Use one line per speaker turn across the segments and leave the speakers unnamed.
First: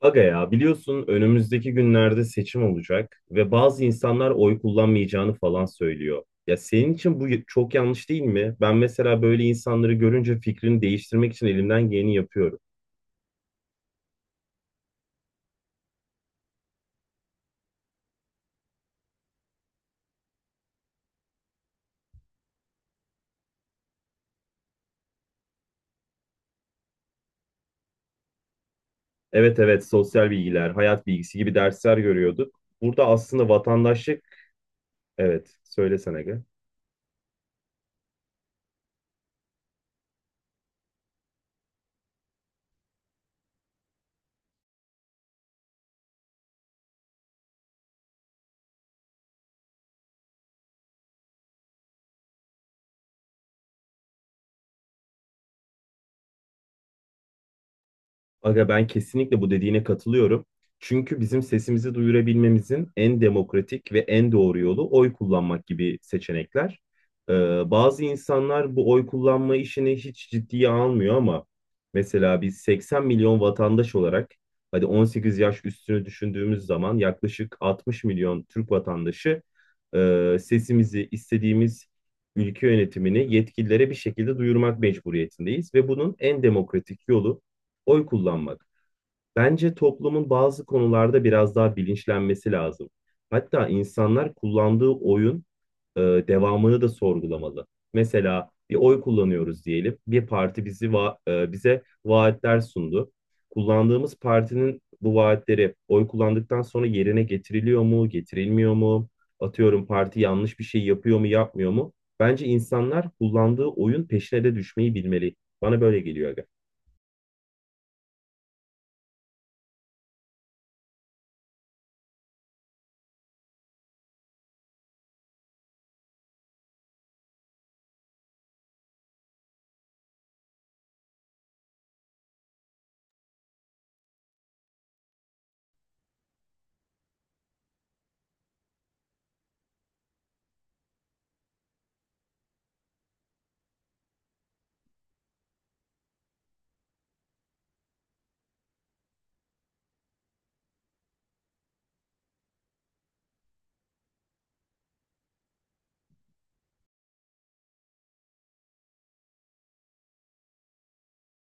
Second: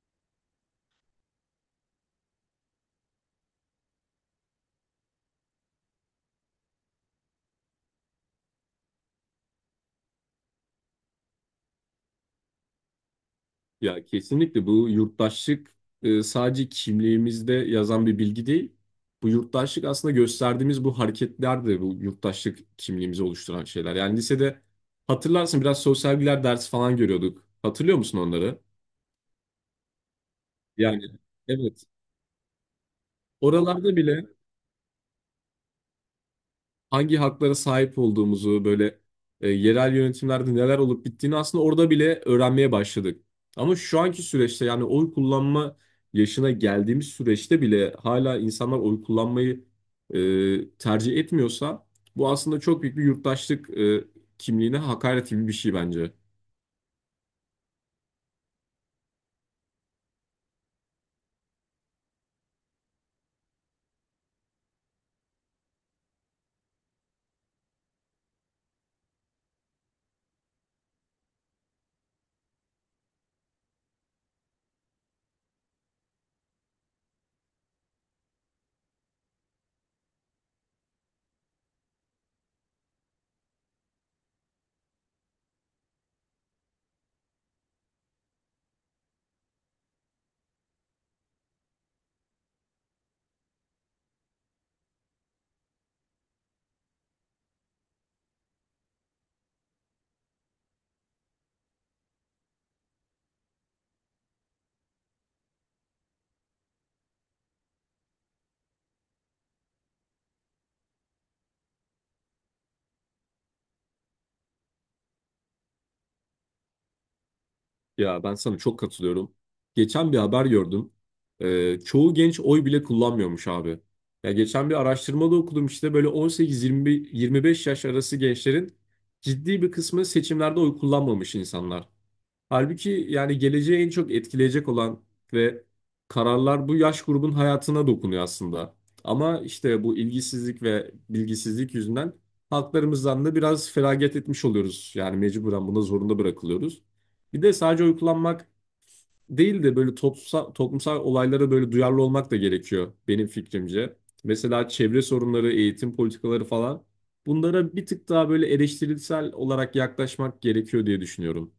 Aga ya biliyorsun önümüzdeki günlerde seçim olacak ve bazı insanlar oy kullanmayacağını falan söylüyor. Ya senin için bu çok yanlış değil mi? Ben mesela böyle insanları görünce fikrini değiştirmek için elimden geleni yapıyorum.
Ya kesinlikle bu yurttaşlık sadece kimliğimizde yazan bir bilgi değil. Bu yurttaşlık aslında gösterdiğimiz bu hareketler de bu yurttaşlık kimliğimizi oluşturan şeyler. Yani lisede hatırlarsın biraz sosyal bilgiler dersi falan görüyorduk. Hatırlıyor musun onları?
Evet evet sosyal bilgiler,
Yani
hayat bilgisi gibi
evet.
dersler görüyorduk. Burada aslında
Oralarda
vatandaşlık,
bile
evet söylesene Aga.
hangi haklara sahip olduğumuzu böyle yerel yönetimlerde neler olup bittiğini aslında orada bile öğrenmeye başladık. Ama şu anki süreçte yani oy kullanma yaşına geldiğimiz süreçte bile hala insanlar oy kullanmayı tercih etmiyorsa bu aslında çok büyük bir yurttaşlık kimliğine hakaret gibi bir şey bence.
Aga ben kesinlikle bu dediğine katılıyorum. Çünkü bizim sesimizi duyurabilmemizin en demokratik ve en doğru yolu oy kullanmak gibi seçenekler. Ee, bazı insanlar bu oy kullanma işini hiç ciddiye almıyor ama mesela biz 80 milyon vatandaş olarak hadi 18 yaş üstünü düşündüğümüz zaman yaklaşık 60 milyon Türk vatandaşı sesimizi istediğimiz ülke yönetimini yetkililere bir şekilde duyurmak mecburiyetindeyiz ve bunun en demokratik yolu oy kullanmak. Bence toplumun bazı konularda biraz daha bilinçlenmesi lazım. Hatta insanlar kullandığı oyun devamını da sorgulamalı. Mesela bir oy kullanıyoruz diyelim. Bir parti bize vaatler sundu. Kullandığımız partinin bu vaatleri oy kullandıktan sonra yerine getiriliyor mu, getirilmiyor mu? Atıyorum parti yanlış bir şey yapıyor mu, yapmıyor mu? Bence insanlar kullandığı oyun peşine de düşmeyi bilmeli. Bana böyle geliyor.
Ya ben sana çok katılıyorum. Geçen bir haber gördüm. Çoğu genç oy bile kullanmıyormuş abi. Ya geçen bir araştırmada okudum işte böyle 18-25 yaş arası gençlerin ciddi bir kısmı seçimlerde oy kullanmamış insanlar. Halbuki yani geleceği en çok etkileyecek olan ve kararlar bu yaş grubun hayatına dokunuyor aslında. Ama işte bu ilgisizlik ve bilgisizlik yüzünden haklarımızdan da biraz feragat etmiş oluyoruz. Yani mecburen buna zorunda bırakılıyoruz. Bir de sadece uykulanmak değil de böyle toplumsal olaylara böyle duyarlı olmak da gerekiyor benim fikrimce. Mesela çevre sorunları, eğitim politikaları falan bunlara bir tık daha böyle eleştirisel olarak yaklaşmak gerekiyor diye düşünüyorum.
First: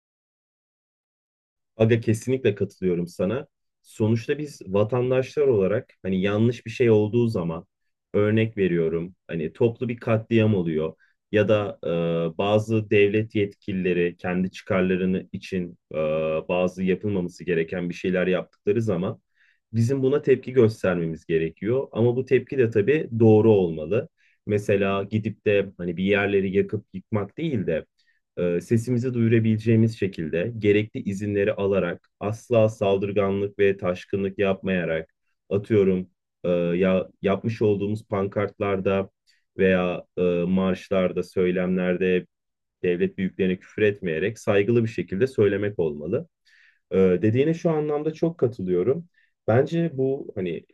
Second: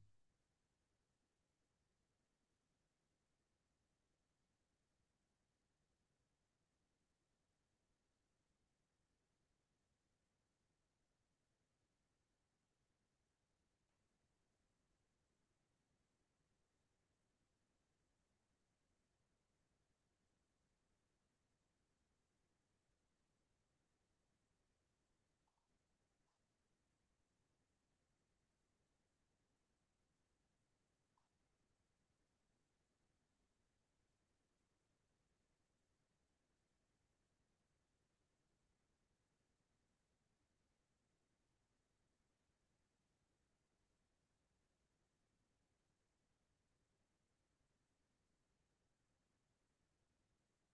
Aga kesinlikle katılıyorum sana. Sonuçta biz vatandaşlar olarak hani yanlış bir şey olduğu zaman örnek veriyorum hani toplu bir katliam oluyor ya da bazı devlet yetkilileri kendi çıkarlarını için bazı yapılmaması gereken bir şeyler yaptıkları zaman bizim buna tepki göstermemiz gerekiyor. Ama bu tepki de tabii doğru olmalı. Mesela gidip de hani bir yerleri yakıp yıkmak değil de sesimizi duyurabileceğimiz şekilde gerekli izinleri alarak asla saldırganlık ve taşkınlık yapmayarak atıyorum ya yapmış olduğumuz pankartlarda veya marşlarda, söylemlerde devlet büyüklerine küfür etmeyerek saygılı bir şekilde söylemek olmalı. Dediğine şu anlamda çok katılıyorum. Bence bu hani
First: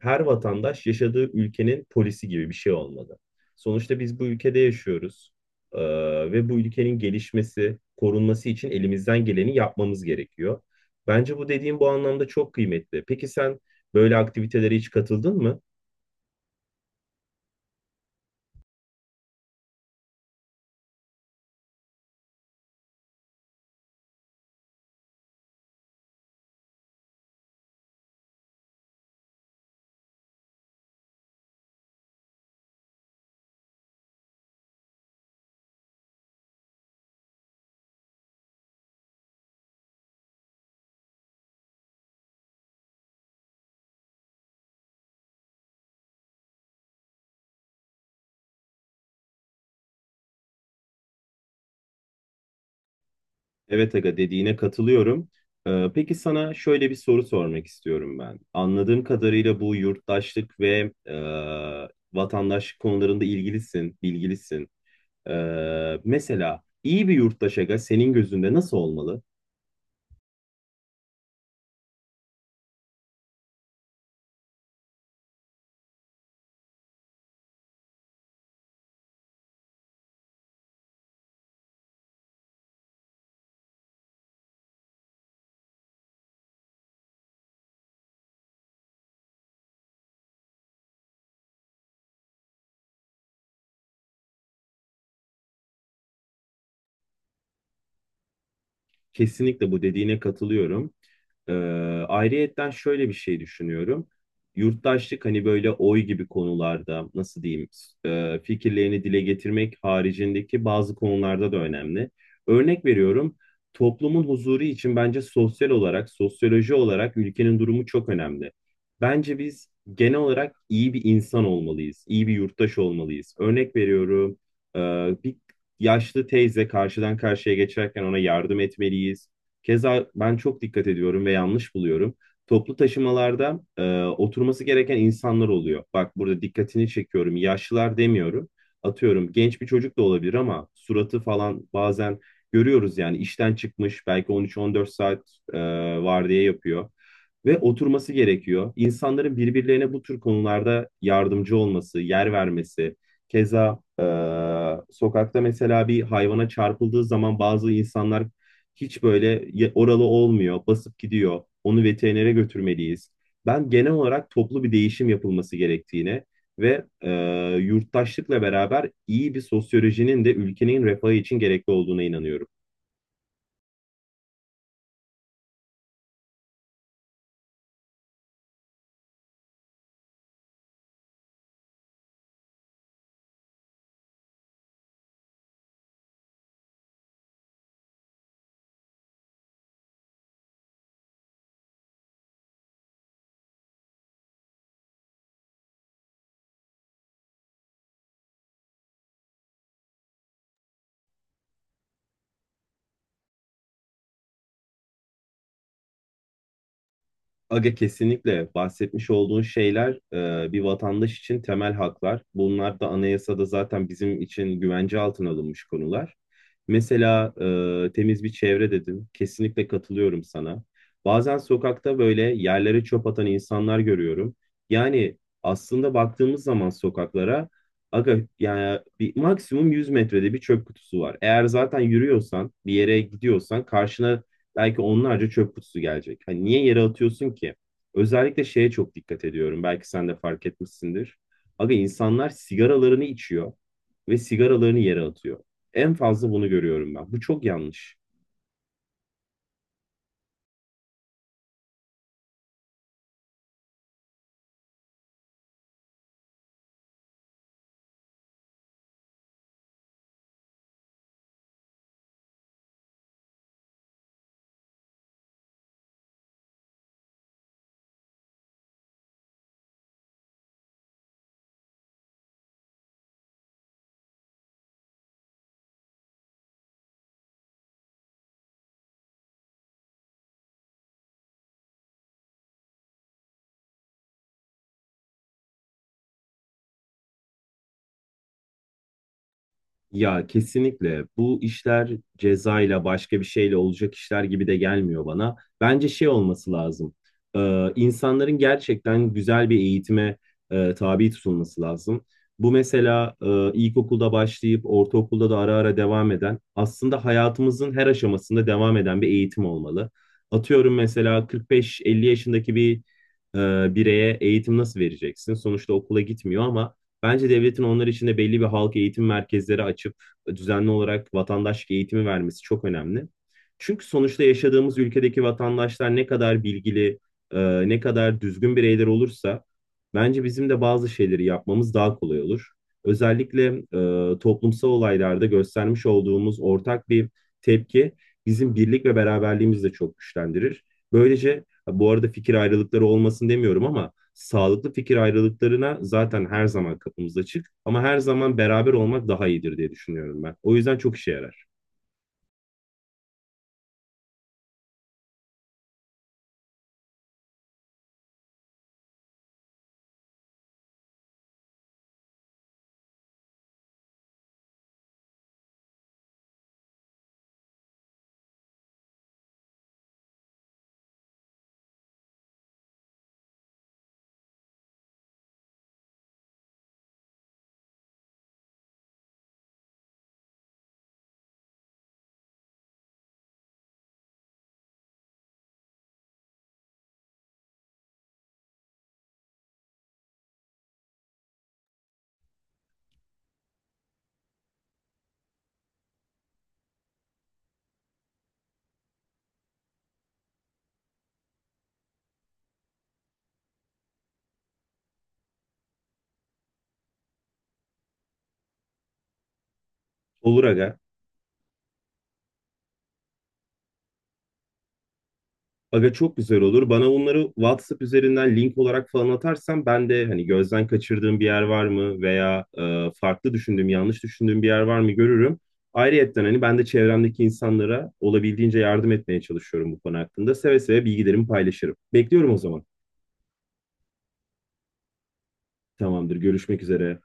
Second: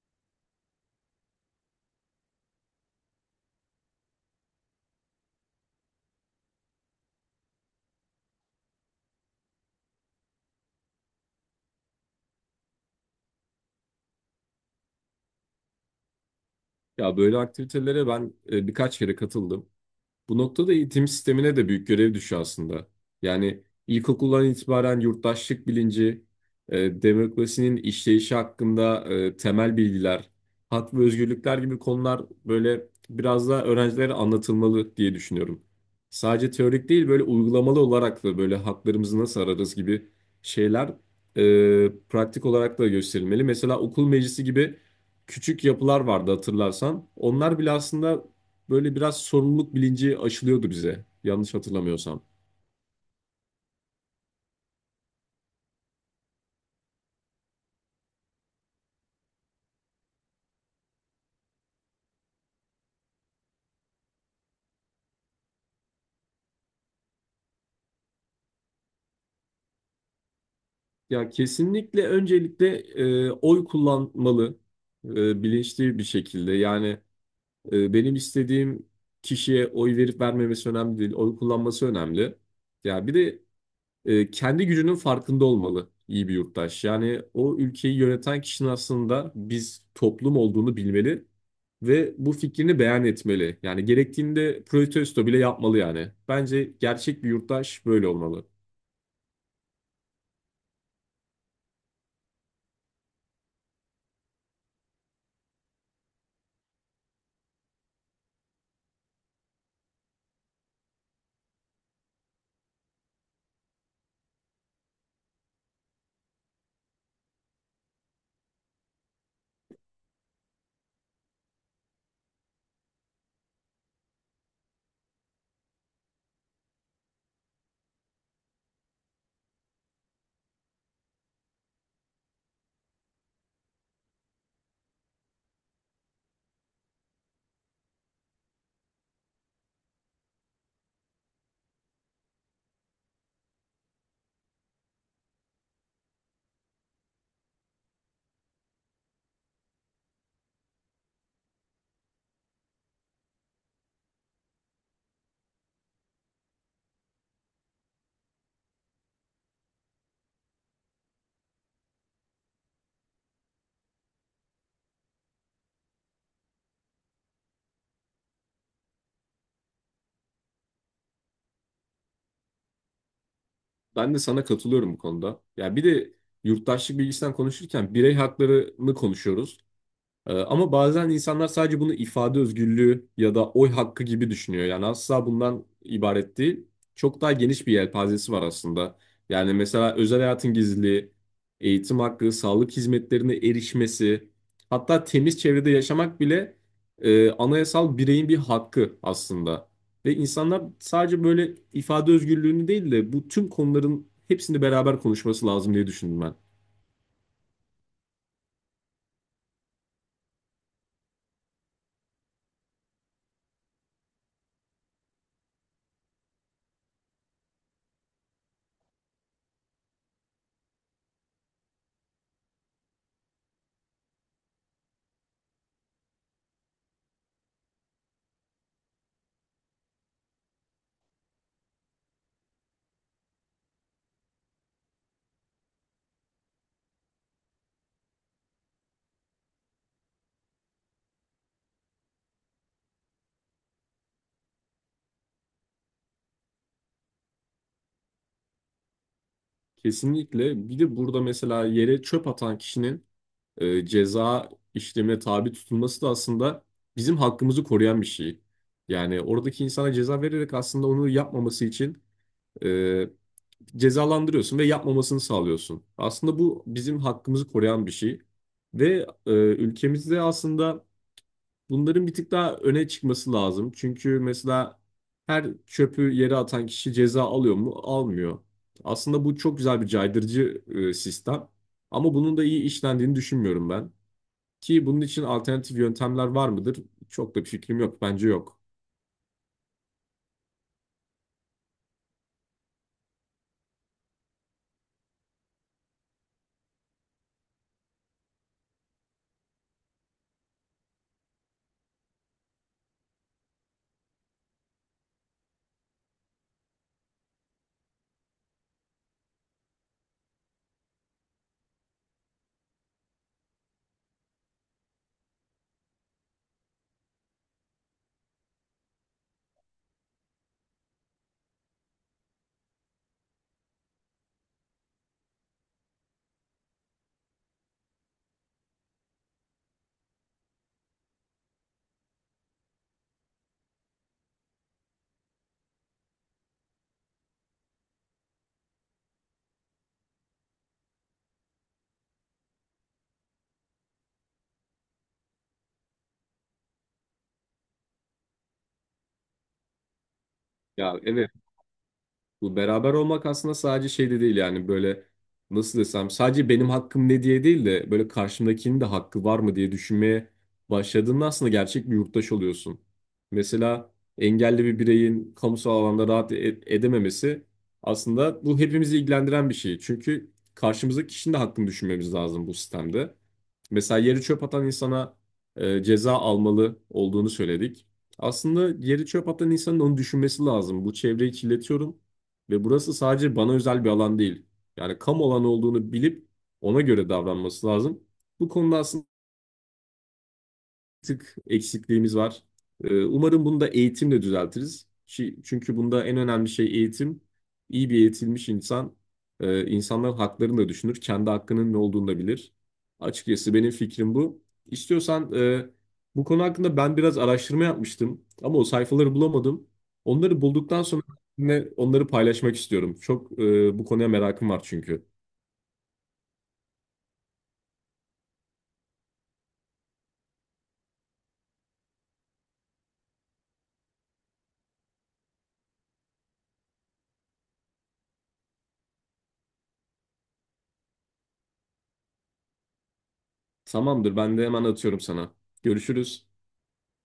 her vatandaş yaşadığı ülkenin polisi gibi bir şey olmalı. Sonuçta biz bu ülkede yaşıyoruz. Ee, ve bu ülkenin gelişmesi, korunması için elimizden geleni yapmamız gerekiyor. Bence bu dediğim bu anlamda çok kıymetli. Peki sen böyle aktivitelere hiç katıldın mı?
Ya böyle aktivitelere ben birkaç kere katıldım. Bu noktada eğitim sistemine de büyük görev düşüyor aslında. Yani ilkokuldan itibaren yurttaşlık bilinci, demokrasinin işleyişi hakkında temel bilgiler, hak ve özgürlükler gibi konular böyle biraz daha öğrencilere anlatılmalı diye düşünüyorum. Sadece teorik değil böyle uygulamalı olarak da böyle haklarımızı nasıl ararız gibi şeyler pratik olarak da gösterilmeli. Mesela okul meclisi gibi küçük yapılar vardı hatırlarsan. Onlar bile aslında böyle biraz sorumluluk bilinci aşılıyordu bize. Yanlış hatırlamıyorsam.
Evet Aga dediğine katılıyorum. Peki sana şöyle bir soru sormak istiyorum ben. Anladığım kadarıyla bu yurttaşlık ve vatandaşlık konularında ilgilisin, bilgilisin. Mesela iyi bir yurttaş Aga senin gözünde nasıl olmalı?
Ya kesinlikle öncelikle oy kullanmalı bilinçli bir şekilde. Yani benim istediğim kişiye oy verip vermemesi önemli değil. Oy kullanması önemli. Ya bir de kendi gücünün farkında olmalı iyi bir yurttaş. Yani o ülkeyi yöneten kişinin aslında biz toplum olduğunu bilmeli ve bu fikrini beyan etmeli. Yani gerektiğinde protesto bile yapmalı yani. Bence gerçek bir yurttaş böyle olmalı.
Kesinlikle bu dediğine katılıyorum. Ee, ayrıyetten şöyle bir şey düşünüyorum. Yurttaşlık hani böyle oy gibi konularda nasıl diyeyim fikirlerini dile getirmek haricindeki bazı konularda da önemli. Örnek veriyorum toplumun huzuru için bence sosyal olarak, sosyoloji olarak ülkenin durumu çok önemli. Bence biz genel olarak iyi bir insan olmalıyız, iyi bir yurttaş olmalıyız. Örnek veriyorum e, bir yaşlı teyze karşıdan karşıya geçerken ona yardım etmeliyiz. Keza ben çok dikkat ediyorum ve yanlış buluyorum. Toplu taşımalarda oturması gereken insanlar oluyor. Bak burada dikkatini çekiyorum. Yaşlılar demiyorum. Atıyorum genç bir çocuk da olabilir ama suratı falan bazen görüyoruz yani işten çıkmış belki 13-14 saat e, vardiya yapıyor ve oturması gerekiyor. İnsanların birbirlerine bu tür konularda yardımcı olması, yer vermesi, keza sokakta mesela bir hayvana çarpıldığı zaman bazı insanlar hiç oralı olmuyor, basıp gidiyor. Onu veterinere götürmeliyiz. Ben genel olarak toplu bir değişim yapılması gerektiğine ve yurttaşlıkla beraber iyi bir sosyolojinin de ülkenin refahı için gerekli olduğuna inanıyorum.
Ben de sana katılıyorum bu konuda. Ya bir de yurttaşlık bilgisinden konuşurken birey haklarını konuşuyoruz. Ama bazen insanlar sadece bunu ifade özgürlüğü ya da oy hakkı gibi düşünüyor. Yani asla bundan ibaret değil. Çok daha geniş bir yelpazesi var aslında. Yani mesela özel hayatın gizliliği, eğitim hakkı, sağlık hizmetlerine erişmesi, hatta temiz çevrede yaşamak bile anayasal bireyin bir hakkı aslında. Ve insanlar sadece böyle ifade özgürlüğünü değil de bu tüm konuların hepsini beraber konuşması lazım diye düşündüm ben.
Aga kesinlikle bahsetmiş olduğun şeyler bir vatandaş için temel haklar. Bunlar da anayasada zaten bizim için güvence altına alınmış konular. Mesela temiz bir çevre dedin. Kesinlikle katılıyorum sana. Bazen sokakta böyle yerlere çöp atan insanlar görüyorum. Yani aslında baktığımız zaman sokaklara aga yani bir maksimum 100 metrede bir çöp kutusu var. Eğer zaten yürüyorsan, bir yere gidiyorsan karşına belki onlarca çöp kutusu gelecek. Hani niye yere atıyorsun ki? Özellikle şeye çok dikkat ediyorum. Belki sen de fark etmişsindir. Aga insanlar sigaralarını içiyor ve sigaralarını yere atıyor. En fazla bunu görüyorum ben. Bu çok yanlış.
Kesinlikle. Bir de burada mesela yere çöp atan kişinin ceza işlemine tabi tutulması da aslında bizim hakkımızı koruyan bir şey. Yani oradaki insana ceza vererek aslında onu yapmaması için e, cezalandırıyorsun ve yapmamasını sağlıyorsun. Aslında bu bizim hakkımızı koruyan bir şey. Ve ülkemizde aslında bunların bir tık daha öne çıkması lazım. Çünkü mesela her çöpü yere atan kişi ceza alıyor mu? Almıyor. Aslında bu çok güzel bir caydırıcı sistem. Ama bunun da iyi işlendiğini düşünmüyorum ben. Ki bunun için alternatif yöntemler var mıdır? Çok da bir fikrim yok. Bence yok.
Ya kesinlikle bu işler cezayla başka bir şeyle olacak işler gibi de gelmiyor bana. Bence şey olması lazım. İnsanların gerçekten güzel bir eğitime tabi tutulması lazım. Bu mesela ilkokulda başlayıp ortaokulda da ara ara devam eden aslında hayatımızın her aşamasında devam eden bir eğitim olmalı. Atıyorum mesela 45-50 yaşındaki bir bireye eğitim nasıl vereceksin? Sonuçta okula gitmiyor ama bence devletin onlar için de belli bir halk eğitim merkezleri açıp düzenli olarak vatandaşlık eğitimi vermesi çok önemli. Çünkü sonuçta yaşadığımız ülkedeki vatandaşlar ne kadar bilgili, ne kadar düzgün bireyler olursa bence bizim de bazı şeyleri yapmamız daha kolay olur. Özellikle toplumsal olaylarda göstermiş olduğumuz ortak bir tepki bizim birlik ve beraberliğimizi de çok güçlendirir. Böylece bu arada fikir ayrılıkları olmasın demiyorum ama sağlıklı fikir ayrılıklarına zaten her zaman kapımız açık ama her zaman beraber olmak daha iyidir diye düşünüyorum ben. O yüzden
Ya
çok işe
evet,
yarar.
bu beraber olmak aslında sadece şey de değil yani böyle nasıl desem sadece benim hakkım ne diye değil de böyle karşımdakinin de hakkı var mı diye düşünmeye başladığında aslında gerçek bir yurttaş oluyorsun. Mesela engelli bir bireyin kamusal alanda rahat edememesi aslında bu hepimizi ilgilendiren bir şey. Çünkü karşımızdaki kişinin de hakkını düşünmemiz lazım bu sistemde. Mesela yeri çöp atan insana ceza almalı olduğunu söyledik. Aslında yeri çöp atan insanın onu düşünmesi lazım. Bu çevreyi kirletiyorum ve burası sadece bana özel bir alan değil. Yani kamu alanı olduğunu bilip ona göre davranması lazım. Bu konuda aslında tık eksikliğimiz var. Umarım bunu da eğitimle düzeltiriz. Çünkü bunda en önemli şey eğitim. İyi bir eğitilmiş insan, insanların haklarını da düşünür, kendi hakkının ne olduğunu da bilir. Açıkçası benim fikrim bu. İstiyorsan bu konu hakkında ben biraz araştırma yapmıştım ama o sayfaları bulamadım. Onları
Olur aga.
bulduktan sonra yine onları paylaşmak istiyorum. Çok bu konuya merakım var çünkü.
Aga çok güzel olur. Bana bunları WhatsApp üzerinden link olarak falan atarsan ben de hani gözden kaçırdığım bir yer var mı veya farklı düşündüğüm, yanlış düşündüğüm bir yer var mı görürüm. Ayrıyetten hani ben de çevremdeki insanlara olabildiğince yardım etmeye çalışıyorum bu konu hakkında. Seve seve bilgilerimi paylaşırım. Bekliyorum o zaman.
Tamamdır, ben de hemen atıyorum sana.
Tamamdır.
Görüşürüz.
Görüşmek üzere.